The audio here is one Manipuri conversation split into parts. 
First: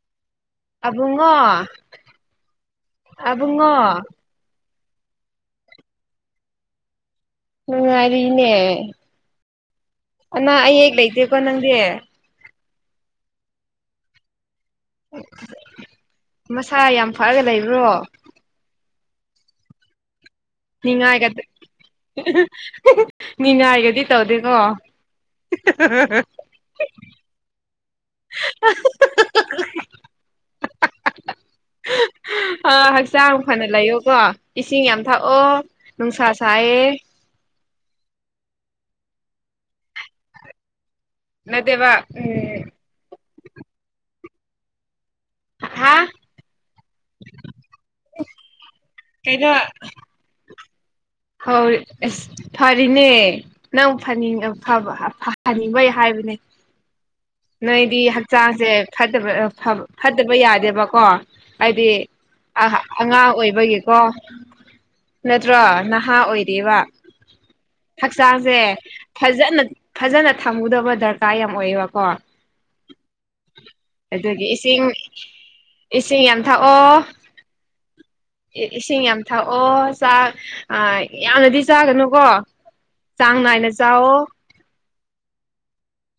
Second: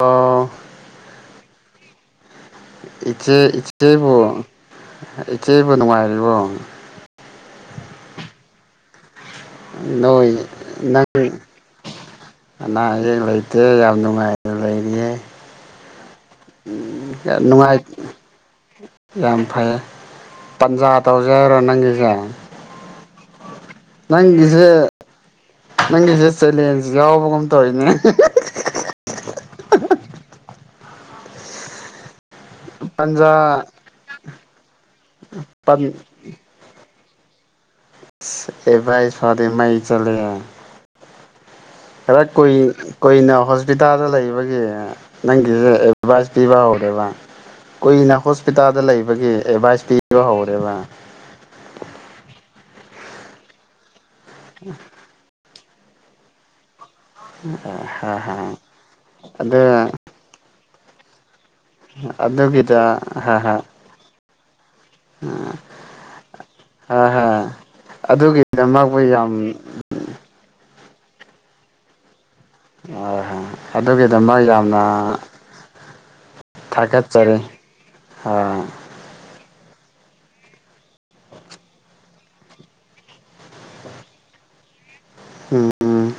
ꯑꯥ ꯑꯕꯨꯡꯉꯣ ꯏꯆꯦ ꯑꯕꯨꯡꯉꯣ ꯏꯆꯦꯕꯨ ꯏꯆꯦꯕꯨ ꯅꯨꯉꯥꯏꯔꯤꯕꯣ ꯅꯨꯉꯥꯏꯔꯤꯅꯦ ꯅꯣꯏ ꯑꯅꯥ ꯑꯌꯦꯛ ꯅꯪ ꯂꯩꯇꯦꯀꯣ ꯅꯪꯗꯤ ꯑꯅꯥ ꯑꯌꯦꯛ ꯂꯩꯇꯦ ꯌꯥꯝ ꯅꯨꯉꯥꯏꯕ ꯂꯩꯔꯤꯌꯦ ꯃꯁꯥ ꯌꯥꯝ ꯐꯑꯒ ꯅꯨꯡꯉꯥꯏ ꯂꯩꯕ꯭ꯔꯣ ꯌꯥꯝ ꯐꯩꯌꯦ ꯅꯤꯉꯥꯏꯒꯠ ꯅꯤꯉꯥꯏꯒꯗꯤ ꯇꯧꯗꯦꯒꯣ ꯅꯪꯒꯤꯁꯦ ꯅꯪꯒꯤꯁꯦ [unintelligible] ꯆꯦꯂꯦꯟꯖ ꯌꯥꯎꯕꯒꯨꯝ ꯇꯧꯔꯤꯅꯦ [unintelligible] ꯑꯥ ꯍꯛꯆꯥꯡ ꯄꯟꯖꯥ ꯐꯅ ꯂꯩꯌꯣꯀꯣ ꯏꯁꯤꯡ ꯌꯥꯝ ꯊꯛꯑꯣ ꯄꯟ ꯅꯨꯡꯁꯥ ꯁꯥꯏꯌꯦ ꯏꯁ ꯑꯦꯕꯥꯏ ꯐꯥꯎꯗꯤ ꯃꯩ ꯆꯠꯂꯤꯍꯦ ꯅꯠꯇꯦꯕ ꯈꯔ ꯀꯨꯏ ꯎꯝ ꯀꯨꯏꯅ ꯍꯣꯁꯄꯤꯇꯥꯜꯗ ꯂꯩꯕꯒꯤ ꯅꯪꯒꯤꯌꯦ ꯍꯥ ꯑꯦꯚꯥꯏꯁ ꯄꯤꯕ ꯍꯧꯔꯕ ꯀꯨꯏꯅ ꯍꯣꯁꯄꯤꯇꯥꯜꯗ ꯂꯩꯕꯒꯤ ꯀꯩꯅꯣ ꯑꯦꯚꯥꯏꯁ ꯄꯤ [unintelligible] ꯍꯧꯔꯦꯕ ꯍꯧꯔꯤ ꯑꯁ ꯐꯔꯤꯅꯦ ꯅꯪ ꯐꯅꯤꯡ ꯑꯐꯕ ꯑꯐꯥ ꯐꯅꯤꯡꯕꯩ ꯍꯥꯏꯕꯅꯦ ꯅꯣꯏꯗꯤ ꯍꯥ ꯍꯥ ꯍꯛꯆꯥꯡꯁꯦ ꯐꯠꯇꯕ ꯐꯕ ꯑꯗꯨ ꯐꯠ ꯇꯕ ꯌꯥꯗꯦꯕꯀꯣ ꯍꯥꯏꯗꯤ ꯑꯍꯥ ꯑꯗꯨꯒꯤꯗ ꯑꯉꯥꯡ ꯍꯥ ꯍꯥ ꯑꯣꯏꯕꯒꯤ ꯀꯣ ꯅꯠꯇ꯭ꯔꯣ ꯅꯥ ꯍꯥ ꯑꯣꯏꯔꯤꯕ ꯍꯥ ꯍꯥ ꯍꯛꯆꯥꯡꯁꯦ ꯑꯗꯨꯒꯤꯗꯃꯛꯄꯨ ꯌꯥꯝ ꯐꯖꯅ ꯐꯖꯅ ꯊꯝꯃꯨꯗꯕ ꯗꯔꯀꯥꯔ ꯌꯥꯝ ꯑꯣꯏꯌꯦꯕꯀꯣ ꯑꯣꯏ ꯍꯥ ꯑꯗꯨꯒꯤꯗꯃꯛ ꯑꯗꯨꯒꯤ ꯌꯥꯝꯅ ꯏꯁꯤꯡ ꯏꯁꯤꯡ ꯌꯥꯝ ꯊꯛꯑꯣ ꯊꯥꯒꯠꯆꯔꯤ ꯎꯝ ꯏꯁꯤꯡ ꯌꯥꯝ ꯊꯛꯑꯣ ꯆꯥꯛ ꯑꯥ ꯌꯥꯝꯅꯗꯤ ꯆꯥꯒꯅꯨꯀꯣ ꯆꯥꯡ ꯅꯥꯏꯅ ꯆꯥꯎꯑꯣ ꯎꯝ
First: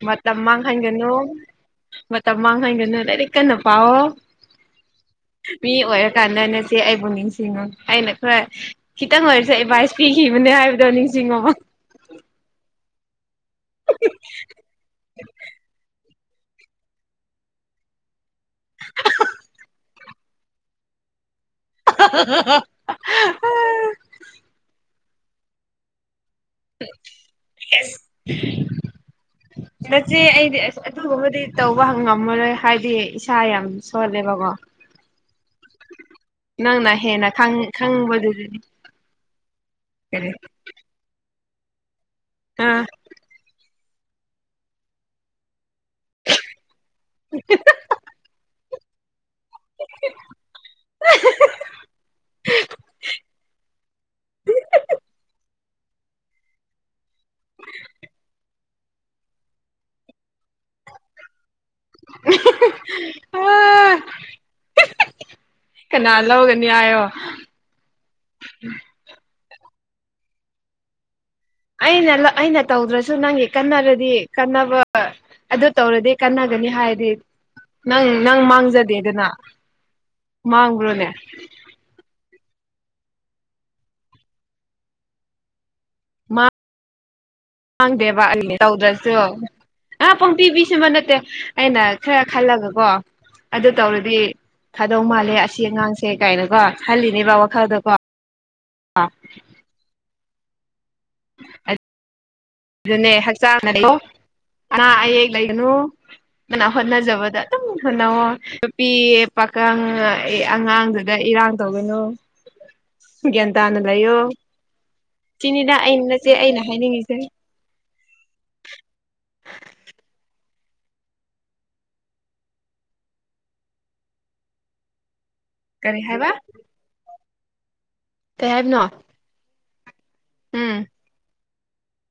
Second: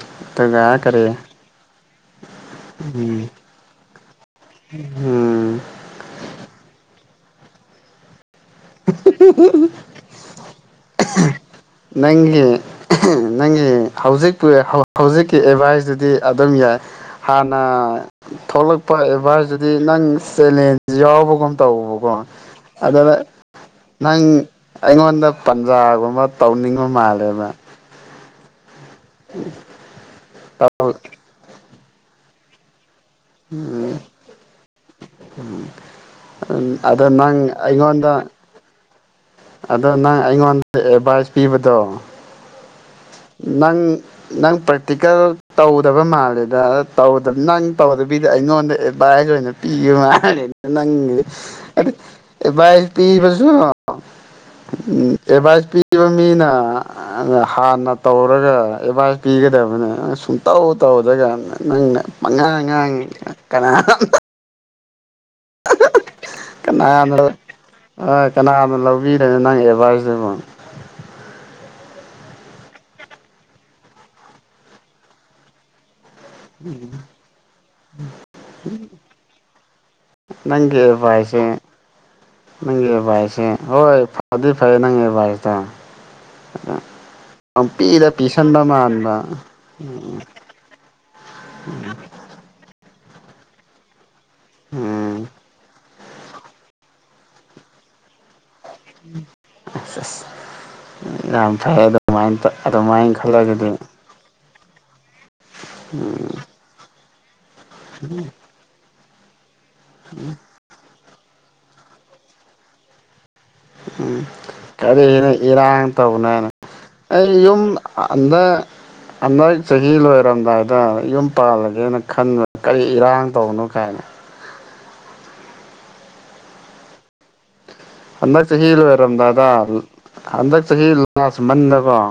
ꯃꯇꯝ ꯃꯥꯡꯍꯟꯒꯅꯨ ꯃꯇꯝ ꯃꯥꯡꯍꯟꯒꯅꯨ ꯎꯝ ꯂꯥꯏꯔꯤꯛ ꯀꯟꯅ ꯄꯥꯎꯑꯣ ꯎꯝ ꯃꯤ ꯑꯣꯏꯔꯀꯥꯟꯗ ꯅꯆꯦ ꯑꯩꯕꯨ ꯅꯤꯡꯁꯤꯡꯉꯨ ꯑꯩꯅ ꯈꯔ ꯈꯤꯇꯪ ꯑꯣꯏꯔꯁꯨ ꯑꯦꯚꯥꯏꯁ ꯄꯤꯈꯤꯕꯅꯦ ꯍꯥꯏꯕꯗꯣ ꯅꯤꯡꯁꯤꯡꯉꯣꯕ ꯅꯪꯒꯤ ꯅꯪꯒꯤ ꯍꯧꯖꯤꯛꯄꯨ ꯍꯧꯖꯤꯛꯀꯤ ꯑꯦꯚꯥꯏꯁꯇꯨꯗꯤ ꯑꯗꯨꯝ ꯌꯥꯏ ꯍꯥꯟꯅ ꯊꯣꯛꯂꯛꯄ ꯑꯦꯚꯥꯏꯁꯇꯨꯗꯤ ꯅꯪ ꯆꯦꯂꯦꯟꯖ ꯌꯥꯎꯕꯒꯨꯝ ꯇꯧꯕꯀꯣ ꯑꯗꯨꯅ ꯅꯪ ꯑꯩꯉꯣꯟꯗ ꯄꯟꯖꯥꯒꯨꯝꯕ ꯇꯧꯅꯤꯡꯕ ꯃꯥꯜꯂꯦꯕ [unintelligible] ꯅꯆꯦ ꯑꯩꯗꯤ ꯑꯁ ꯑꯗꯨꯒꯕꯗꯤ ꯇꯧꯕ ꯉꯝꯃꯔꯣꯏ ꯍꯥꯏꯗꯤ ꯏꯁꯥ ꯌꯥꯝ ꯁꯣꯜꯂꯦꯕꯒꯣ ꯎꯝ ꯅꯪꯅ ꯑꯗꯣ ꯍꯦꯟꯅ ꯅꯪ ꯈꯪ ꯑꯩꯉꯣꯟꯗ ꯈꯪꯕꯗꯨꯗꯤ ꯑꯗꯣ ꯅꯪ ꯀꯔꯤ ꯑꯩꯉꯣꯟꯗ ꯑꯦꯚꯥꯏꯁ ꯄꯤꯕꯗꯣ ꯑꯥ ꯅꯪ ꯅꯪ ꯄ꯭ꯔꯛꯇꯤꯀꯦꯜ ꯇꯧꯗꯕ ꯃꯥꯜꯂꯦꯗ ꯇꯧꯗꯕ ꯅꯪ ꯇꯧꯗꯕꯤꯗ ꯑꯩꯉꯣꯟꯗ ꯑꯦꯠꯚꯥꯏꯁ ꯑꯣꯏꯅ ꯄꯤꯈꯤꯕ ꯃꯥꯜꯂꯩ ꯅꯪꯒꯤꯗꯣ ꯑꯗꯣ ꯑꯦꯗꯚꯥꯏꯁ ꯄꯤꯕꯁꯣ ꯎꯝ ꯑꯦꯚꯥꯏꯁ ꯄꯤꯕ ꯃꯤꯅ ꯍꯥꯥꯟꯅ ꯇꯧꯔꯒ ꯑꯦꯗꯚꯥꯏꯁ ꯄꯤꯒꯗꯕꯅꯦ ꯁꯨꯡꯇꯧ ꯇꯧꯗ꯭ꯔꯒ ꯅꯪꯅ ꯄꯪꯉꯥꯡ ꯉꯥꯡꯉꯦ ꯑꯥ ꯀꯅꯥꯅꯣꯝꯇ ꯀꯅꯥ ꯂꯧꯒꯅꯤ ꯍꯥꯏꯌꯣ ꯀꯅꯥꯅ ꯍꯣꯏ ꯀꯅꯥꯅ ꯂꯧꯕꯤꯔꯅꯤ ꯅꯪ ꯑꯦꯗꯚꯥꯏꯁꯇꯨꯕꯣ ꯑꯩꯅ ꯑꯩꯅ ꯇꯧꯗ꯭ꯔꯁꯨ ꯅꯪꯒꯤ ꯀꯟꯅꯔꯗꯤ ꯀꯥꯟꯅꯅꯕ ꯑꯗꯨ ꯇꯧꯔꯗꯤ ꯀꯥꯟꯅꯒꯅꯤ ꯍꯥꯏꯔꯗꯤ ꯅꯪ ꯅꯪ ꯃꯥꯡꯖꯗꯦꯗꯅ ꯅꯪꯒꯤ ꯃꯥꯡꯕ꯭ꯔꯣꯅꯦ ꯑꯦꯗꯚꯥꯏꯁꯁꯦ ꯅꯪꯒꯤ ꯑꯦꯗꯚꯥꯏꯁꯁꯦ ꯍꯣꯏ ꯐꯗꯤ ꯐꯩ ꯅꯪ ꯑꯦꯗꯚꯥꯏꯁꯇꯣ [unintelligible] ꯄꯪꯄꯤꯗ ꯈꯪꯗꯦꯕ ꯄꯤꯁꯟꯕ ꯇꯧꯗ꯭ꯔꯁꯨ ꯃꯥꯟꯕ ꯑꯥ ꯄꯣꯡꯄꯤ ꯄꯤꯁꯤꯟꯕ ꯅꯠꯇꯦ ꯑꯩꯅ ꯈꯔ ꯈꯜꯂꯒꯀꯣ ꯑꯗꯨ ꯇꯧꯔꯗꯤ ꯐꯥꯗꯧ ꯎꯝ ꯃꯥꯜꯂꯦ ꯑꯁꯤ ꯑꯉꯥꯡꯁꯦ ꯀꯥꯏꯅꯀꯣ ꯈꯜꯂꯤꯅꯦꯕ ꯋꯥꯈꯜꯗꯀꯣ ꯑꯁ ꯑꯁ ꯌꯥꯝ ꯐꯥꯔꯗꯧ ꯃꯥꯟꯕ ꯑꯗꯨꯅꯦ ꯍꯛꯆꯥꯡꯅꯀꯣ ꯑꯅꯥ ꯑꯌꯦꯛ ꯂꯩꯒꯅꯨ ꯅꯪꯅ ꯍꯣꯠꯅꯖꯕꯗ ꯑꯗꯨꯝ ꯍꯣꯠꯅꯧꯑꯣ ꯄꯤꯌꯦ ꯄꯥꯀꯪ ꯑꯉꯥꯡꯗꯨꯗ ꯏꯔꯥꯡ ꯇꯧꯒꯅꯣ ꯒ꯭ꯌꯥꯟ ꯇꯥꯅ ꯎꯝ ꯀꯔꯤꯅ ꯁꯤꯅꯤꯗ ꯏꯔꯥꯡ ꯑꯩ ꯅꯆꯦ ꯇꯧꯅꯅ ꯑꯩꯅ ꯑꯩ ꯍꯥꯏꯅꯤꯡꯉꯤꯁꯦ ꯌꯨꯝ ꯑꯥꯗ ꯍꯟꯗꯛ ꯆꯍꯤ ꯂꯣꯏꯔꯝ ꯂꯣꯏꯔꯝꯗꯥꯏꯗ ꯌꯨꯝ ꯄꯥꯜꯂꯒꯦꯅ ꯈꯟꯕꯅꯤ ꯀꯔꯤ ꯏꯔꯥꯡ ꯇꯧꯅꯣ ꯀꯥꯏꯅ ꯀꯔꯤ ꯍꯥꯏꯕ ꯍꯟꯗꯛ ꯀꯩ ꯆꯍꯤ ꯍꯥꯏꯕꯅꯣ ꯂꯣꯏꯔꯝꯗꯥꯏꯗ ꯍꯟꯗꯛ ꯎꯝ ꯆꯍꯤ ꯂꯥꯁ‌ ꯃꯟꯗꯀꯣ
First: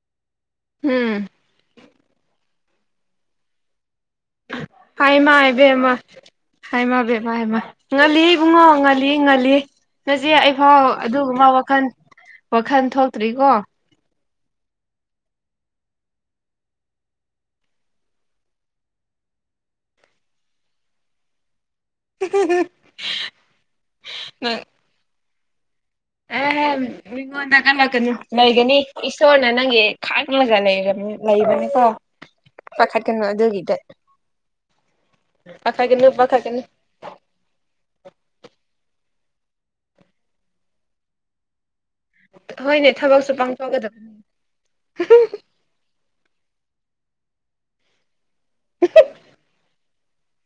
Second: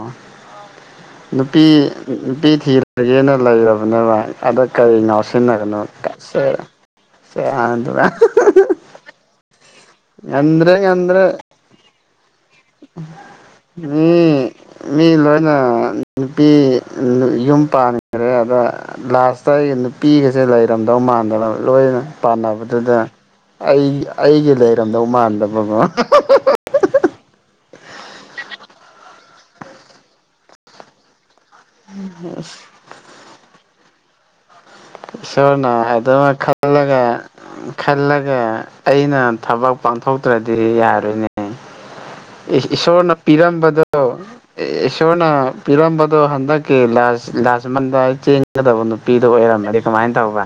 ꯎꯝ ꯅꯨꯄꯤ ꯅꯨꯄꯤ ꯊꯤꯔꯒꯦꯅ ꯂꯩꯔꯕꯅꯦꯕ ꯑꯗ ꯀꯔꯤ ꯍꯥꯏꯃ ꯉꯥꯎꯁꯤꯟꯅꯒꯅꯣ ꯏꯕꯦꯝꯃ ꯀꯥꯏ ꯁꯦ ꯍꯥꯏꯃ ꯕꯦꯝꯃ ꯍꯥꯏꯃ ꯁꯦꯔꯥꯟ ꯇꯨꯔꯥꯟ ꯉꯜꯂꯤ ꯏꯕꯨꯡꯉꯣ [unintelligible] ꯉꯜꯂꯤ ꯅꯆꯦ ꯑꯩꯐꯥꯎ ꯉꯝꯗ꯭ꯔꯦ ꯑꯗꯨꯒꯨꯝꯕ ꯋꯥꯈꯜ ꯋꯥꯈꯜ ꯊꯣꯛꯇ꯭ꯔꯤꯀꯣ ꯎꯝ ꯃꯤ ꯂꯣꯏꯅ ꯅꯨꯄꯤ ꯌꯨꯝ ꯄꯥꯟꯈ꯭ꯔꯦ ꯑꯗ ꯂꯥꯁꯇ ꯑꯩ ꯅꯨꯄꯤꯒꯁꯦ ꯂꯩꯔꯝꯗꯧ ꯃꯥꯟꯗ ꯂꯣꯏꯅ ꯄꯥꯟꯅꯕꯗꯨꯗ ꯑꯩ ꯑꯩꯒꯤ ꯂꯩꯔꯝꯗꯧ ꯃꯥꯟꯗꯕ ꯑꯦꯍꯝ ꯃꯤꯉꯣꯟꯗ ꯀꯠꯂꯛꯀꯅꯨ ꯂꯩꯒꯅꯤ ꯏꯁꯣꯔꯅ ꯅꯪꯒꯤ ꯈꯥꯛꯂꯒ ꯂꯩꯔꯕꯅꯦ ꯂꯩꯕꯅꯦ ꯀꯣ ꯄꯥꯈꯠꯀꯅꯨ ꯑꯗꯨꯒꯤꯗ ꯏꯁꯣꯔꯅ ꯄꯥꯈꯠꯀꯅꯨ ꯍꯥꯏꯕꯗꯨꯃ ꯄꯥꯈꯠꯀꯅꯨ ꯈꯜꯂꯒ ꯈꯜꯂꯒ ꯑꯩꯅ ꯊꯕꯛ ꯄꯥꯡꯊꯣꯛꯇ꯭ꯔꯗꯤ ꯌꯥꯔꯣꯏꯅꯦ ꯏ ꯍꯣꯏꯅꯦ ꯏꯁꯣꯔꯅ ꯊꯕꯛꯁꯨ ꯄꯤꯔꯝꯕꯗꯣ ꯄꯥꯡꯊꯣꯛꯀꯗꯕꯅꯤ ꯏꯁꯣꯔꯅ ꯄꯤꯔꯝꯕꯗꯣ ꯍꯟꯗꯛꯀꯤ ꯂꯥꯁ ꯂꯥꯁ ꯃꯟꯗ ꯆꯦꯟꯒꯗꯕ ꯅꯨꯄꯤꯗꯣ ꯑꯣꯏꯔꯝꯃꯗꯤ ꯀꯃꯥꯏꯅ ꯇꯧꯕ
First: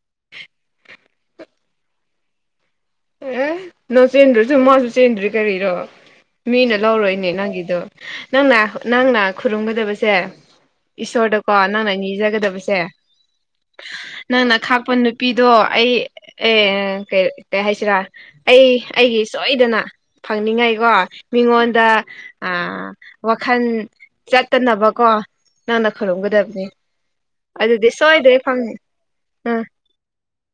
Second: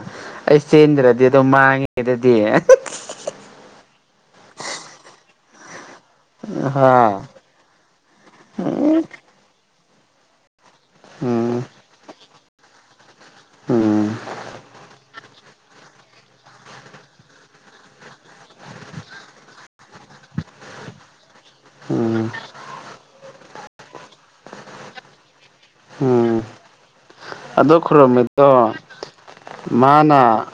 ꯑꯩ ꯆꯦꯟꯗ꯭ꯔꯗꯤ ꯑꯗꯨꯝ ꯃꯥꯡꯉꯦ ꯑꯗꯨꯗꯤ ꯑꯦ ꯅꯪ ꯆꯦꯟꯗ꯭ꯔꯁꯨ ꯃꯥꯁꯨ ꯆꯦꯟꯗ꯭ꯔꯦ ꯀꯔꯤꯔꯣ ꯃꯤꯅ ꯍꯥ ꯂꯧꯔꯣꯏꯅꯦ ꯅꯪꯒꯤꯗꯣ ꯅꯪꯅ ꯅꯪꯅ ꯈꯨꯔꯨꯝꯒꯗꯕꯁꯦ ꯏꯁꯣꯔꯗꯀꯣ ꯎꯝ ꯅꯪꯅ ꯅꯤꯖꯒꯗꯕꯁꯦ ꯎꯝ ꯅꯪꯅ ꯈꯥꯛꯄ ꯅꯨꯄꯤꯗꯣ ꯑꯩ ꯑꯦ ꯀꯩ ꯀꯩ ꯍꯥꯏꯁꯤꯔꯥ ꯑꯩ ꯑꯩꯒꯤ ꯁꯣꯏꯗꯅ ꯐꯪꯅꯤꯡꯉꯥꯏꯀꯣ ꯃꯤꯉꯣꯟꯗ ꯎꯝ ꯑ ꯋꯥꯈꯜ ꯆꯠꯇꯅꯕꯀꯣ ꯅꯪꯟꯅ ꯎꯝ ꯈꯔꯨꯝꯒꯗꯕꯅꯤ ꯑꯗꯣ ꯑꯗꯨꯗꯤ ꯁꯣꯏꯗꯦ ꯈꯨꯔꯨꯝꯃꯤꯗꯣ ꯐꯪꯉꯦ ꯎꯝ ꯃꯥꯅ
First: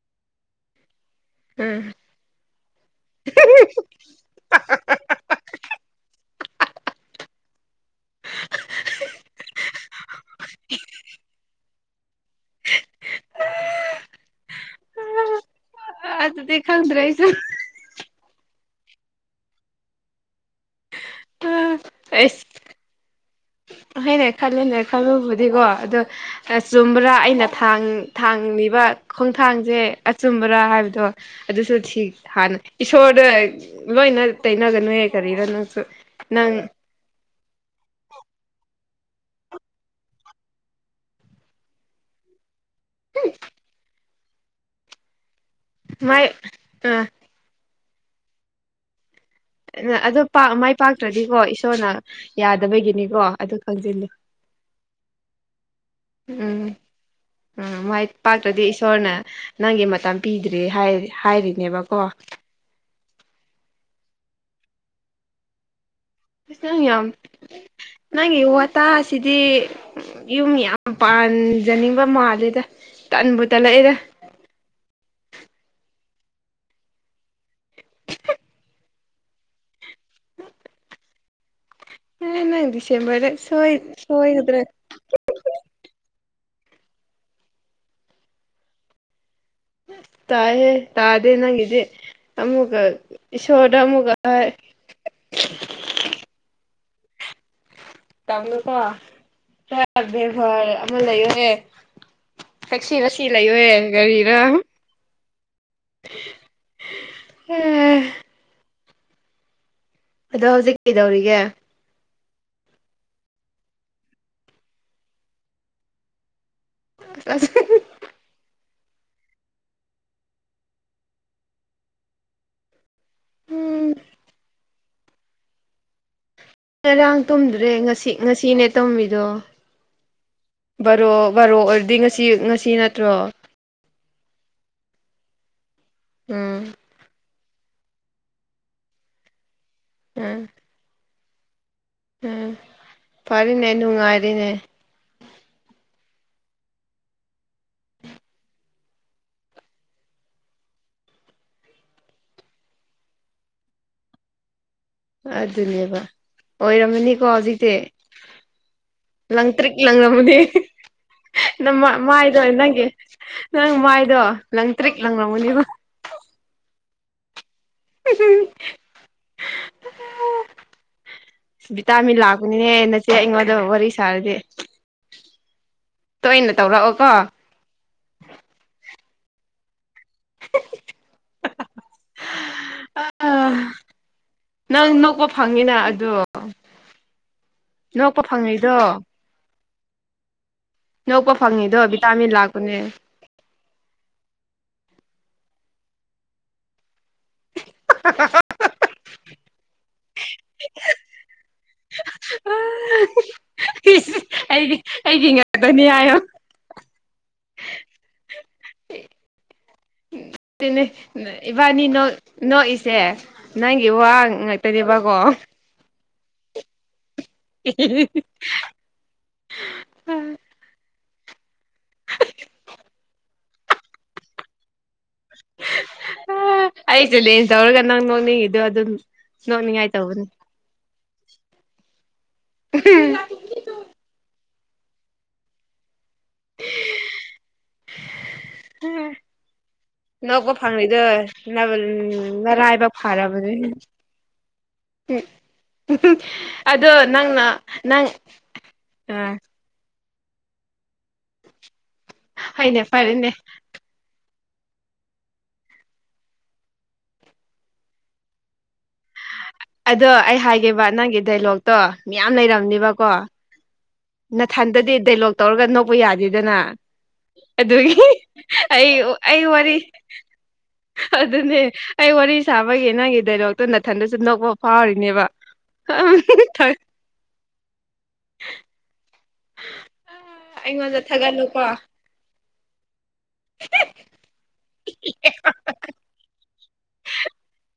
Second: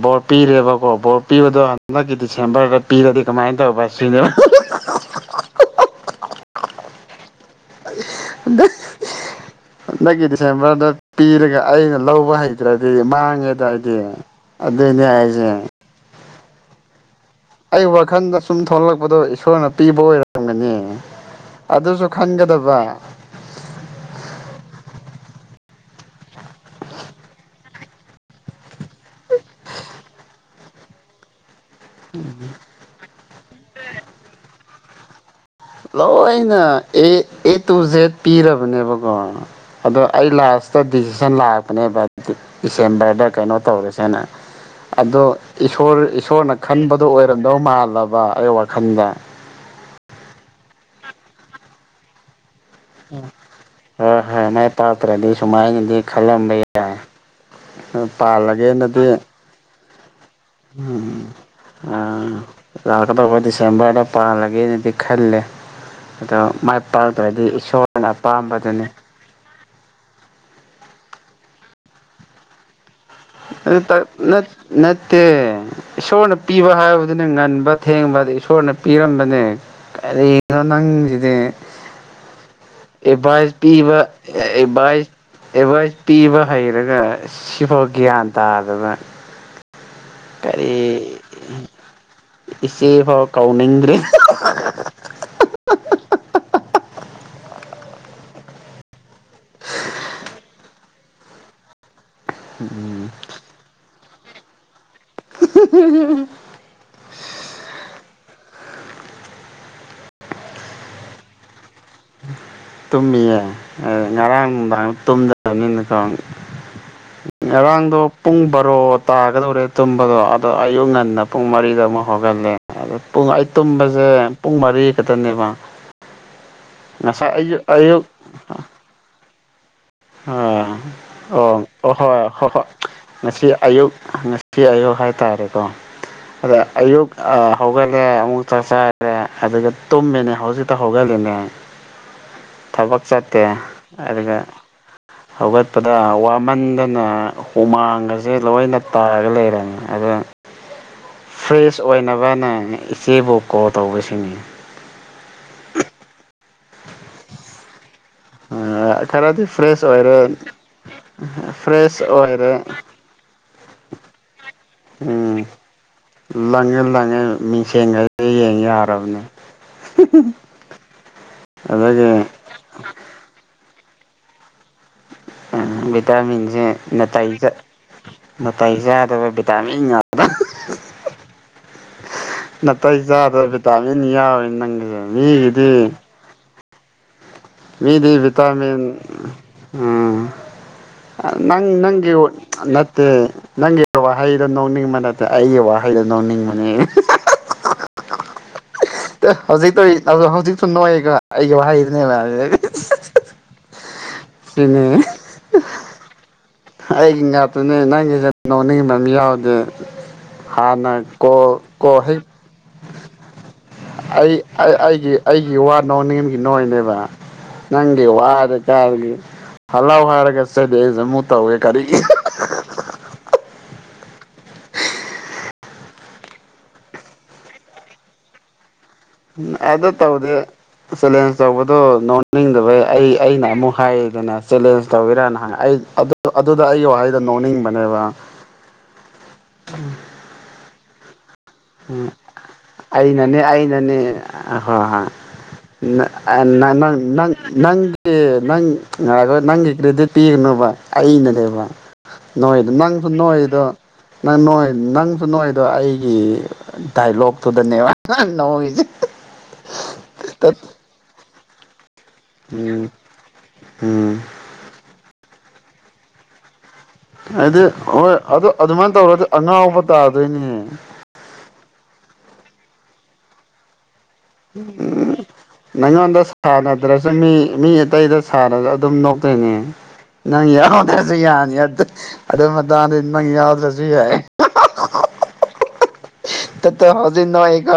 ꯕꯣꯔ ꯑ ꯄꯤꯔꯦꯕꯀꯣ ꯕꯣꯔ ꯄꯤꯕꯗꯣ ꯎꯝ ꯍꯟꯗꯛꯀꯤ ꯗꯤꯁꯦꯝꯕꯔꯒ ꯄꯤꯔꯗꯤ ꯀꯃꯥꯏꯅ ꯇꯧꯕ ꯁꯤꯅꯦꯕ ꯍꯟꯗꯛ ꯍꯟꯗꯛꯀꯤ ꯗꯤꯁꯦꯝꯕꯔꯗ ꯄꯤꯔꯒ ꯑꯩꯅ ꯂꯧꯕ ꯍꯩ ꯑꯗꯨ꯭ꯔꯗꯤ ꯃꯥꯡꯉꯦꯗ ꯑꯩꯗꯤ ꯑꯗꯨꯏꯅꯦ ꯍꯥꯏꯁꯦ ꯑ ꯑꯗꯨꯗꯤ ꯈꯪꯗ꯭ꯔꯦ ꯑꯩꯁꯨ ꯑꯩ ꯋꯥꯈꯟꯗ ꯁꯨꯝ ꯊꯣꯛꯂꯛꯄꯗꯣ ꯏꯁꯣꯔꯅ ꯄꯤꯕ ꯑꯣꯏꯔꯝꯒꯅꯤ ꯑꯗꯨꯁꯨ ꯈꯪꯒꯗꯕ ꯍꯣꯏꯅꯦ ꯈꯜꯂꯦꯅꯦ ꯈꯜꯂꯨꯕꯨꯗꯤꯀꯣ ꯑꯗꯣ ꯑ ꯆꯨꯝꯕ꯭ꯔꯥ ꯑꯩꯅ ꯊꯥꯛ ꯊꯥꯡꯂꯤꯕ ꯈꯣꯡꯊꯥꯡꯁꯦ ꯑꯆꯨꯝꯕꯔꯥ ꯍꯥꯏꯕꯗꯣ ꯑꯗꯨꯁꯨ ꯊꯤ ꯍꯥꯟꯅ ꯏꯁꯣꯔꯗ ꯂꯣꯏꯅ ꯇꯩꯅꯒꯅꯨꯌꯦ ꯀꯔꯤꯔꯅꯣ ꯂꯣꯏꯅ ꯑꯦ ꯑꯦ ꯇꯨ ꯖꯦꯠ ꯄꯤꯔꯕꯅꯦꯀꯣ ꯑꯗꯣ ꯑꯩ ꯂꯥꯁꯇ ꯗꯤꯁꯤꯖꯟ ꯂꯥꯛꯄꯅꯦꯕ ꯗꯤꯁꯦꯝꯕꯔꯗ ꯀꯩꯅꯣ ꯇꯧꯔꯁꯦꯅ ꯑꯗꯣ ꯏꯁꯣꯔ ꯃꯥꯏ ꯏꯁꯣꯔꯅ ꯑꯥ ꯈꯟꯕꯗꯣ ꯑꯣꯏꯔꯝꯗꯧ ꯃꯥꯜꯂꯕ ꯑꯩ ꯋꯥꯈꯜꯗ ꯑꯗꯣꯥꯛ ꯃꯥꯏ ꯄꯥꯛꯇ꯭ꯔꯗꯤꯀꯣ ꯏꯁꯣꯔꯅ ꯌꯥꯗꯕꯒꯤꯅꯤꯀꯣ ꯑꯗꯨ ꯈꯪꯁꯤꯜꯂꯨ ꯍꯣꯏ ꯍꯣꯏ ꯃꯥꯏ ꯄꯥꯛꯇ꯭ꯔꯗꯤ ꯁꯨꯃꯥꯏꯅꯗꯤ ꯈꯜꯂꯝꯕ ꯎꯝ ꯌꯥꯏ ꯎꯝ ꯃꯥꯏ ꯄꯥꯛꯇ꯭ꯔꯗꯤ ꯄꯥꯜꯂꯒꯦꯅꯗꯤ ꯏꯁꯣꯔꯅ ꯅꯪꯒꯤ ꯃꯇꯝ ꯄꯤꯗ꯭ꯔꯦ ꯍꯥꯏꯔꯤ ꯍꯥꯏꯔꯤꯅꯦꯕꯀꯣ ꯂꯥꯛꯀꯗꯕꯧꯕ ꯗꯤꯁꯦꯝꯕꯔꯗ ꯄꯥꯜꯂꯒꯦꯅꯗꯤ ꯈꯜꯂꯦ ꯑꯗꯣ ꯑꯁ ꯃꯥꯏ ꯅꯪ ꯌꯥꯝ ꯄꯥꯛꯇ꯭ꯔꯗꯤ ꯏꯁꯣꯔꯅ ꯑꯄꯥꯝꯕꯗꯨꯅꯤ ꯁꯤꯗꯤ ꯌꯨꯝ ꯌꯥꯝ ꯄꯥꯟꯖꯅꯤꯡꯕ ꯃꯥꯜꯂꯦꯗ ꯇꯟꯕꯨ ꯑꯗꯨ ꯇꯜꯂꯛꯑꯦꯗ ꯇꯠ ꯅꯠ ꯅꯠꯇꯦ ꯏꯁꯣꯔꯅ ꯄꯤꯕ ꯍꯥꯏꯕꯗꯨꯅꯦ ꯉꯟꯕ ꯊꯦꯡꯕꯗ ꯏꯁꯣꯔꯅ ꯄꯤꯔꯝꯕꯅꯦ ꯀꯔꯤꯗꯣ ꯅꯪꯁꯤꯗꯤ ꯎ ꯅꯪ ꯗꯤꯁꯦꯝꯕꯔꯗ ꯑꯦꯕꯥꯁ ꯁꯣꯏ ꯄꯤꯕ ꯁꯣꯏꯒꯗ꯭ꯔꯥ ꯑꯦꯕꯥꯁ ꯑꯦꯗꯚꯥꯏꯁ ꯄꯤꯕ ꯍꯩꯔꯒ ꯁꯤꯐꯥꯎ ꯒ꯭ꯌꯥꯟ ꯇꯥꯗꯕ ꯇꯥꯏꯍꯦ ꯀꯔꯤ ꯇꯥꯗꯦ ꯅꯪꯒꯤꯗꯤ ꯑꯃꯨꯛꯀ ꯏꯆꯦꯐꯥꯎ ꯏꯁꯣꯔꯗ ꯀꯧꯅꯤꯡꯗ꯭ꯔꯦ ꯑꯃꯨꯛꯀ ꯍꯥꯏ ꯇꯧꯅꯨꯀꯣ ꯈꯔ ꯕꯦꯚꯔ ꯑꯃ ꯂꯩꯌꯣꯍꯦ ꯊꯛꯁꯤ ꯉꯁꯤ ꯂꯩꯌꯣꯍꯦ ꯀꯔꯤꯔꯥ [unintelligible] ꯑꯦ ꯑꯗꯣ ꯍꯧꯖꯤꯛ ꯀꯩꯗꯧꯔꯤꯒꯦ ꯇꯨꯝꯃꯤꯌꯦ ꯉꯔꯥꯡ ꯅꯨꯡꯗꯥꯡ ꯇꯨꯝꯗꯕꯅꯤꯅ ꯀꯣ ꯑꯔꯥꯡꯗ ꯄꯨꯡ ꯕꯥꯔꯣ ꯔꯣ ꯇꯥꯒꯗꯧꯔꯦ ꯇꯨꯝꯕꯗꯣ ꯑꯗꯣ ꯑꯌꯨꯛ ꯉꯟꯅ ꯄꯨꯡ ꯃꯔꯤꯗ ꯑꯃꯨꯛ ꯍꯧꯒꯜꯂꯦ ꯑꯗꯨ ꯄꯨꯡ ꯑꯩ ꯎꯝ ꯇꯨꯝꯕꯁꯦ ꯄꯨꯡ ꯃꯔꯤ ꯈꯛꯇꯅꯦꯕ ꯉꯔꯥꯡ ꯉꯁꯥꯏ ꯑꯌꯨꯛ ꯇꯨꯝꯗ꯭ꯔꯦ ꯑꯌꯨꯛ ꯉꯁꯤ ꯉꯁꯤꯅꯦ ꯇꯨꯝꯃꯤꯗꯣ ꯑꯥ ꯕꯥꯔꯣ ꯕꯥꯔꯣ ꯑꯣ ꯑꯣꯏꯔꯗꯤ ꯉꯁꯤ ꯑꯍꯣꯏ ꯍꯣꯏ ꯍꯣꯏ ꯉꯁꯤ ꯅꯠꯇ꯭ꯔꯣ ꯉꯁꯤ ꯑꯌꯨꯛ ꯉꯁꯤ ꯑꯌꯨꯛ ꯍꯥꯏꯇꯥꯔꯦꯀꯣ ꯑꯗ ꯎꯝ ꯑꯌꯨꯛ ꯑ ꯍꯧꯒꯠꯂꯦ ꯑꯃꯨꯛ ꯆꯥꯛ ꯆꯔꯦ ꯑꯗꯨꯒ ꯇꯨꯝꯃꯤꯅꯦ ꯎꯝ ꯍꯧꯖꯤꯛꯇ ꯍꯧꯒꯠꯂꯤꯅꯦ ꯎꯝ ꯊꯕꯛ ꯆꯠꯇꯦ ꯐꯔꯦꯅꯦ ꯑꯗꯨꯒ ꯅꯨꯡꯉꯥꯏꯔꯦꯅꯦ ꯍꯧꯒꯠꯄꯗ ꯋꯥꯃꯟꯕꯅ ꯍꯨꯃꯥꯡꯒꯁꯦ ꯂꯣꯏꯅ ꯇꯥꯔꯒ ꯂꯩꯔꯝꯃꯦ ꯑꯗꯨ ꯐ꯭ꯔꯦꯁ ꯑꯣꯏꯅꯕꯅ ꯏꯆꯦꯕꯨ ꯀꯣꯜ ꯇꯧꯕꯁꯤꯅꯤ꯫ ꯑꯗꯨꯅꯦꯕ ꯑꯣꯏꯔꯝꯃꯅꯤꯀꯣ ꯍꯧꯖꯤꯛꯇꯤ꯫ ꯈꯔꯗꯤ ꯂꯪꯇ꯭ꯔꯛ ꯐ꯭ꯔꯦꯁ ꯑꯣꯏꯔꯦ ꯂꯪꯉꯃꯅꯤ ꯅꯃꯥ ꯐ꯭ꯔꯦꯁ ꯃꯥꯏꯗꯣ ꯑꯣꯏꯔꯦ ꯅꯪꯒꯤ ꯅꯪ ꯃꯥꯏꯗꯣ ꯂꯪꯇ꯭ꯔꯤꯛ ꯂꯪ ꯎꯝ ꯂꯪꯉꯝꯃꯅꯤꯕ꯫ ꯂꯪꯉꯦ ꯂꯪꯉꯦ ꯃꯤꯡꯁꯦꯟꯒ ꯌꯦꯡ ꯌꯥꯔꯕꯅꯦ꯫ ꯑꯗꯒꯤ ꯕꯤꯇꯥꯃꯤ ꯂꯥꯛꯄꯅꯤꯍꯦ ꯅꯆꯦ ꯑꯩꯉꯣꯟꯗ ꯋꯥꯔꯤ ꯁꯥꯔꯗꯤ꯫ ꯎꯝ ꯇꯣꯏꯅ ꯚꯤꯇꯥꯃꯤꯟꯖꯦ ꯇꯧꯔꯛꯑꯣꯀꯣ ꯅꯥꯇꯩ ꯆꯥ ꯅꯥꯇꯩ ꯆꯥꯗꯕ ꯚꯤꯇꯥꯃꯤꯟ ꯅꯥꯇꯩ ꯆꯥꯗꯕ ꯚꯤꯇꯥꯃꯤꯟ ꯌꯥꯎꯋꯦ ꯅꯪꯒꯤꯁꯦ ꯃꯤꯒꯤꯗꯤ ꯑꯥ ꯃꯤꯗꯤ ꯚꯤꯇꯃꯤꯟ ꯎꯝ ꯅꯣꯛꯄ ꯑꯥ ꯅꯪ ꯐꯪꯉꯤꯗꯣ ꯅꯪꯒꯤ ꯚꯤꯇꯥꯃꯤꯟ ꯂꯥꯛꯄꯅꯦ ꯅꯠꯇꯦ ꯅꯪꯒꯤ ꯋꯥꯍꯩꯗꯣ ꯅꯣꯛꯅꯤꯡꯕ ꯅꯠꯇꯦ ꯑꯩꯒꯤ ꯋꯥꯍꯩꯗꯣ ꯅꯣꯛꯅꯤꯡꯕꯅꯦ꯫ [unintelligible] ꯑꯦ ꯍꯧꯖꯤꯛ ꯇꯧꯋ ꯍꯧꯖꯤꯛꯁꯨ ꯅꯣꯏꯌꯦ ꯈꯔ ꯑꯩꯒꯤ ꯋꯥꯍꯩꯗꯨꯅꯦꯕ ꯑꯩꯗꯤ ꯁꯤꯅꯤ ꯑꯩꯒꯤ ꯉꯥꯛꯗꯅꯤ ꯍꯥꯏꯌꯣ꯫ ꯑꯩꯒꯤ ꯉꯥꯇꯅꯦ ꯅꯪꯒꯤꯖꯦ [unintelligible] ꯇꯦꯅꯦ ꯏꯕꯥꯅꯤ ꯅꯣꯛꯏꯁꯦ ꯅꯪꯒꯤ ꯋꯥ ꯑꯩ ꯉꯥꯛꯇꯅꯦꯕꯀꯣ ꯑꯩꯒꯤ ꯑꯩꯒꯤ ꯋꯥ ꯅꯣ ꯅꯦꯝꯒꯤ ꯅꯣꯏꯅꯦꯕ ꯅꯪꯒꯤ ꯋꯥꯔ ꯀꯥꯔꯒꯤ ꯍꯜꯂꯥꯎ ꯍꯥꯏꯔꯒ ꯆꯦꯗꯦꯁ ꯑꯃꯨꯛ ꯇꯧꯒꯦ ꯀꯔꯤꯒꯤ ꯑꯩ ꯆꯦꯂꯦꯟꯖ ꯇꯧꯔꯒ ꯅꯪ ꯅꯣꯛꯅꯤꯡꯉꯤꯗꯣ ꯑꯗꯨꯝ ꯑꯗ ꯅꯣꯛꯅꯤꯡꯉꯥꯏ ꯇꯧꯕꯅꯤ ꯇꯧꯗꯦ ꯆꯦꯂꯦꯟꯖ ꯇꯧꯕꯗꯣ ꯅꯣ ꯅꯤꯡꯗꯕꯩ ꯑꯩ ꯑꯩꯅ ꯑꯃꯨꯛ ꯍꯥꯏꯗꯅ ꯆꯦꯂꯦꯟꯖ ꯇꯧꯒꯤꯔꯅꯪꯉ ꯑꯩ ꯑꯗꯣ ꯑꯗꯨꯗ ꯑꯩꯒꯤ ꯋꯥꯍꯩꯗ ꯅꯣꯛꯅꯤꯡꯕꯅꯦꯕ꯫ ꯅꯣꯛꯄ ꯐꯪꯂꯤꯗꯣ ꯎ ꯅꯔꯥꯏꯕꯛ ꯑꯩꯅꯅꯦ ꯐꯔꯕꯅꯤ ꯑꯩꯅꯅꯦ ꯍꯣꯏ ꯍꯣꯏ ꯑꯥ ꯅꯪ ꯑꯗꯣ ꯅꯪ ꯅꯪꯅ ꯅꯪ ꯅꯪꯒꯤ ꯅꯪ ꯅꯪ ꯑ ꯅꯪꯒꯤ ꯀ꯭ꯔꯦꯗꯤꯠ ꯄꯤꯒꯅꯨꯕ ꯑꯩꯅꯅꯦꯕ ꯅꯣꯏꯗ ꯍꯣꯏꯅꯦ ꯅꯪꯁꯨ ꯐꯔꯦꯅꯦ ꯅꯣꯏꯗꯣ ꯅꯪ ꯅꯣꯏ ꯅꯪꯁꯨ ꯅꯣꯏꯗꯣ ꯑꯩꯒꯤ ꯗꯥꯏꯂꯣꯒ ꯇꯨꯗꯅꯦ ꯅꯣꯛꯏꯖꯦ ꯫ ꯑꯗꯣ ꯑꯩ ꯍꯥꯏꯒꯦꯕ ꯅꯪꯒꯤ ꯗꯥꯏꯂꯣꯛꯇꯣ ꯃꯌꯥꯝ ꯎꯝ ꯂꯩꯔꯝꯅꯦꯕꯀꯣ ꯎꯝ ꯅꯊꯟꯇꯗꯤ ꯗꯥꯏꯂꯣꯛ ꯇꯧꯔꯒ ꯅꯣꯛꯄ ꯌꯥꯗꯦꯗꯅ꯫ ꯍꯥꯏꯗꯤ ꯑꯗꯨꯒꯤ ꯍꯣꯏ ꯑꯗꯨ ꯑꯩ ꯑꯗꯨꯃꯥꯏꯅ ꯇꯧꯔꯗꯤ ꯑꯩ ꯋꯥꯔꯤ ꯑꯉꯥꯎꯕ ꯇꯥꯗꯣꯏꯅꯦ꯫ ꯑꯗꯨꯅꯦ ꯑꯩ ꯋꯥꯔꯤ ꯁꯥꯕꯒꯤ ꯅꯪꯒꯤ ꯗꯥꯏꯂꯣꯛ ꯅꯥꯊꯟꯗꯁꯨ ꯅꯣꯛꯄ ꯐꯥꯎꯔꯤꯅꯦꯕ ꯆꯪꯃꯤ ꯃꯤ ꯑꯇꯩꯗ ꯁꯥꯔꯒ ꯑꯗꯨꯝꯅꯣꯛ [unintelligible] ꯑꯩꯉꯣꯟꯗ ꯊꯥꯒꯠꯂꯨꯀꯣ ꯑꯗꯨ ꯃꯇꯥꯡꯗꯗꯤ ꯅꯪ ꯌꯥꯎꯗ꯭ꯔꯁꯨ ꯌꯥꯏ꯫ ꯇꯠꯇ ꯍꯧꯖꯤꯛ ꯅꯣꯏꯀꯣ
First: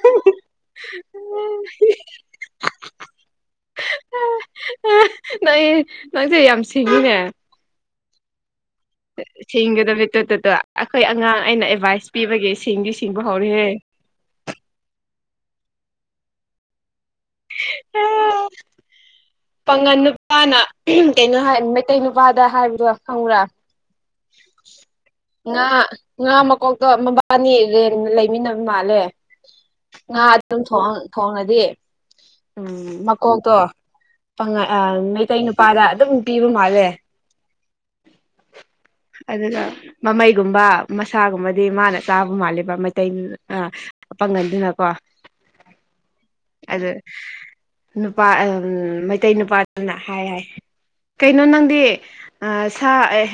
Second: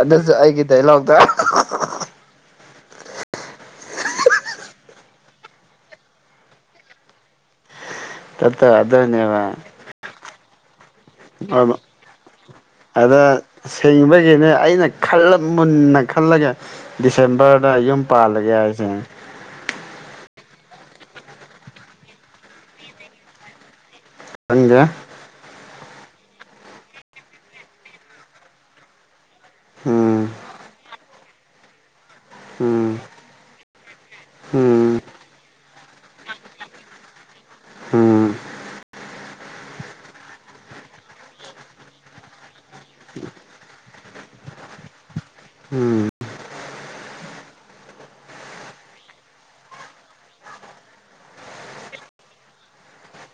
ꯑꯗꯨꯁꯨ ꯑꯩꯒꯤ ꯗꯥꯏꯂꯣꯛꯇ [unintelligible] ꯅꯪ ꯅꯪꯁꯦ ꯌꯥꯝ ꯁꯤꯡꯉꯤꯅꯦ꯫ ꯇꯠꯇ ꯑꯗꯨꯅꯦꯕ ꯁꯤꯡꯒꯗꯃꯤꯠꯇꯣꯠꯇꯗꯣ ꯑꯩꯈꯣꯏ ꯑꯉꯥꯡ ꯑꯩꯅ ꯑꯦꯗꯚꯥꯏꯁ ꯄꯤꯕꯒꯤ ꯁꯤꯡꯒꯤ ꯑꯗ ꯁꯤꯡꯕꯒꯤꯅꯦ ꯑꯩꯅ ꯈꯟꯂꯣ ꯃꯨꯟꯅ ꯈꯜꯂꯒꯦ ꯗꯤꯁꯦꯝꯕꯔꯗ ꯌꯨꯝ ꯄꯥꯜꯂꯒꯦ ꯍꯥꯏꯁꯦ ꯄꯥꯉꯟ ꯅꯨꯄꯥꯅ ꯀꯩꯅꯣ ꯍꯥꯏ ꯃꯩꯇꯩ ꯅꯨꯄꯥꯗ ꯍꯥꯏꯕꯗꯣ ꯈꯪꯕ꯭ꯔꯥ ꯈꯪꯗꯦ ꯉꯥ ꯉꯥ ꯃꯀꯣꯛꯇꯣ ꯃꯕꯥꯅꯤ ꯔꯦꯟ ꯂꯩꯃꯤꯟꯅꯕ ꯃꯥꯜꯂꯦ ꯎꯝ ꯉꯥ ꯑꯗꯨꯝ ꯊꯣꯡꯅꯗꯤ ꯎꯝ ꯀꯣꯛꯇꯣ ꯎꯝ ꯃꯩꯇꯩ ꯅꯨꯄꯥꯗ ꯑꯗꯨꯝ ꯄꯤꯕ ꯃꯥꯜꯂꯦ ꯎꯝ ꯑꯗꯨꯒ ꯃꯃꯩꯒꯨꯝꯕ ꯃꯁꯥꯒꯨꯝꯕꯗꯤ ꯃꯥꯅ ꯆꯥꯕ ꯃꯥꯜꯂꯤꯕ ꯃꯩꯇꯩ ꯑ ꯑ ꯄꯪꯒꯟꯗꯨꯅꯀꯣ ꯎꯝ ꯎꯝ ꯑꯗꯨ ꯅꯨꯄꯥ ꯎꯝ ꯃꯩꯇꯩ ꯅꯨꯄꯥꯗꯨꯅ ꯍꯥꯏ ꯍꯥꯏ ꯀꯩꯅꯣ ꯅꯪꯗꯤ ꯁꯥ ꯑꯦ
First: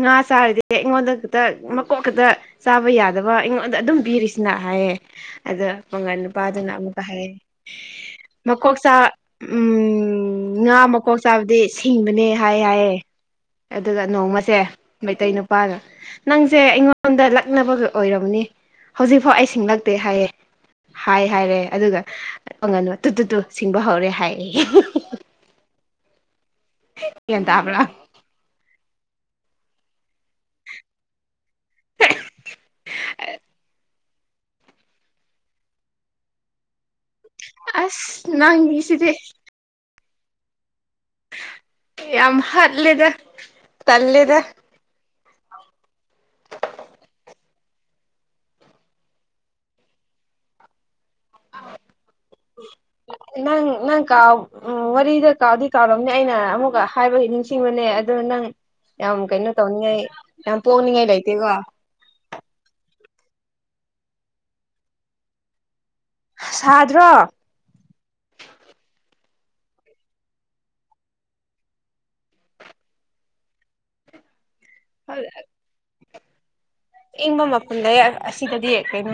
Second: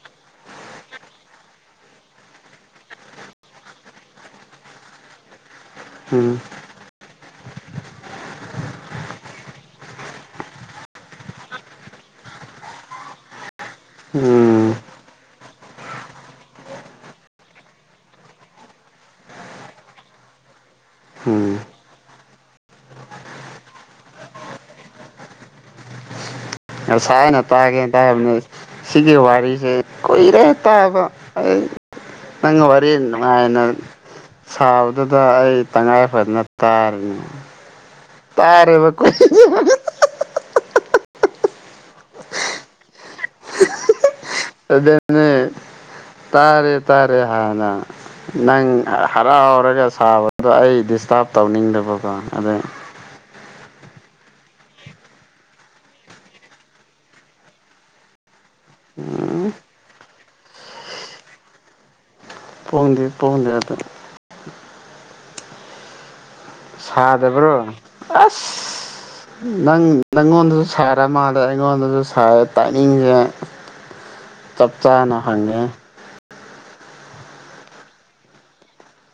ꯉꯥ ꯆꯥꯔꯤꯗꯤ ꯑꯩꯉꯣꯟꯗ ꯈꯥꯛꯇ ꯃꯀꯣꯛ ꯈꯛꯇ ꯆꯥꯕ ꯌꯥꯗꯕ ꯑꯩꯉꯣꯟꯗ ꯑꯗꯨꯝ ꯄꯤꯔꯤꯁꯤꯅ ꯍꯥꯏꯌꯦ ꯑꯗ ꯃꯉꯜ ꯎꯝ ꯅꯨꯄꯥꯗꯨꯅ ꯑꯃꯨꯛꯀ ꯍꯥꯏ ꯃꯀꯣꯛ ꯆꯥ ꯎꯝ ꯉꯥ ꯃꯀꯣꯛ ꯆꯥꯕꯗꯤ ꯁꯤꯡꯕꯅꯦ ꯍꯥꯏ ꯍꯥꯏꯌꯦ ꯑꯗꯨꯒ ꯅꯣꯡꯃꯁꯦ ꯎꯝ ꯃꯩꯇꯩ ꯅꯨꯄꯥꯒ ꯅꯪꯁꯦ ꯑꯩꯉꯣꯟꯗ ꯂꯛꯅꯕꯒ ꯑꯣꯏꯔꯝꯅꯤ ꯍꯧꯖꯤꯛꯐꯥꯎ ꯑꯩ ꯁꯤꯡꯂꯛꯇꯦ ꯍꯥꯏꯌꯦ ꯍꯥꯏ ꯎꯝ ꯍꯥꯏꯔꯦ ꯑꯗꯨꯒꯪ ꯉꯅꯨ ꯇꯨ ꯇꯨ ꯇꯨ ꯁꯤꯡꯕ ꯍꯧꯔꯦ ꯍꯥꯏꯌꯦ ꯉꯁꯥꯏ ꯑꯩꯅ ꯒ꯭ꯌꯥꯟ ꯇꯥꯕ꯭ꯔꯥ ꯇꯥꯒꯦꯅ ꯇꯥꯕꯅꯦ ꯁꯤꯒꯤ ꯋꯥꯔꯤꯁꯦ ꯀꯨꯏꯔꯦ ꯇꯥꯕ ꯑꯩ ꯅꯡꯅꯥ ꯋꯥꯔꯤ ꯅꯨꯡꯉꯥꯏꯅ ꯁꯥꯕꯗꯨꯗ ꯑꯩ ꯇꯉꯥꯏ ꯐꯗꯅ ꯇꯥꯔꯤꯅꯦ ꯑꯁ ꯅꯪꯒꯤꯁꯤꯗꯤ ꯌꯥꯝ ꯍꯠꯂꯦꯗ ꯇꯜꯂꯦꯗ [unintelligible] ꯇꯥꯔꯦ ꯇꯥꯔꯦ ꯍꯥꯟꯅ ꯅꯪ ꯍꯔꯥꯎꯔꯒ ꯁꯥꯕꯗꯣ ꯑꯩ ꯗꯤꯁꯇꯥꯔꯕ ꯇꯧꯅꯤꯡꯗꯕꯀꯣ ꯑꯗꯨꯏ ꯅꯪ ꯅꯪ ꯀꯥꯎ ꯑꯣ ꯋꯥꯔꯤꯗꯣ ꯀꯥꯎꯗꯤ ꯀꯥꯎꯔꯝꯅꯤ ꯑꯩꯅ ꯑꯃꯨꯛꯀ ꯍꯥꯏꯕꯒꯤ ꯅꯤꯡꯁꯤꯡꯕꯅꯦ ꯑꯗꯨ ꯅꯪ ꯌꯥꯝ ꯀꯩꯅꯣ ꯇꯧꯅꯤꯡꯉꯥꯏ ꯌꯥꯝ ꯄꯣꯛꯅꯤꯡꯉꯥꯏ ꯂꯩꯇꯦꯀꯣ ꯄꯣꯡꯗꯦ ꯄꯣꯡꯗꯦ ꯑꯗꯨ ꯁꯥꯗ꯭ꯔꯣ ꯁꯥꯗꯕ꯭ꯔꯣ ꯑꯁ ꯅꯪ ꯅꯪꯉꯣꯟꯗꯁꯨ ꯁꯥꯔ ꯃꯥꯜꯂꯦ ꯑꯩꯉꯣꯟꯗꯁꯨ ꯁꯥꯏ ꯇꯥꯏꯃꯤꯡꯁꯦ ꯆꯞ ꯆꯥꯅ ꯍꯪꯉꯦ ꯏꯪꯕ ꯃꯐꯝꯗꯥ ꯑꯁꯤꯗꯗꯤ ꯀꯩꯅꯣ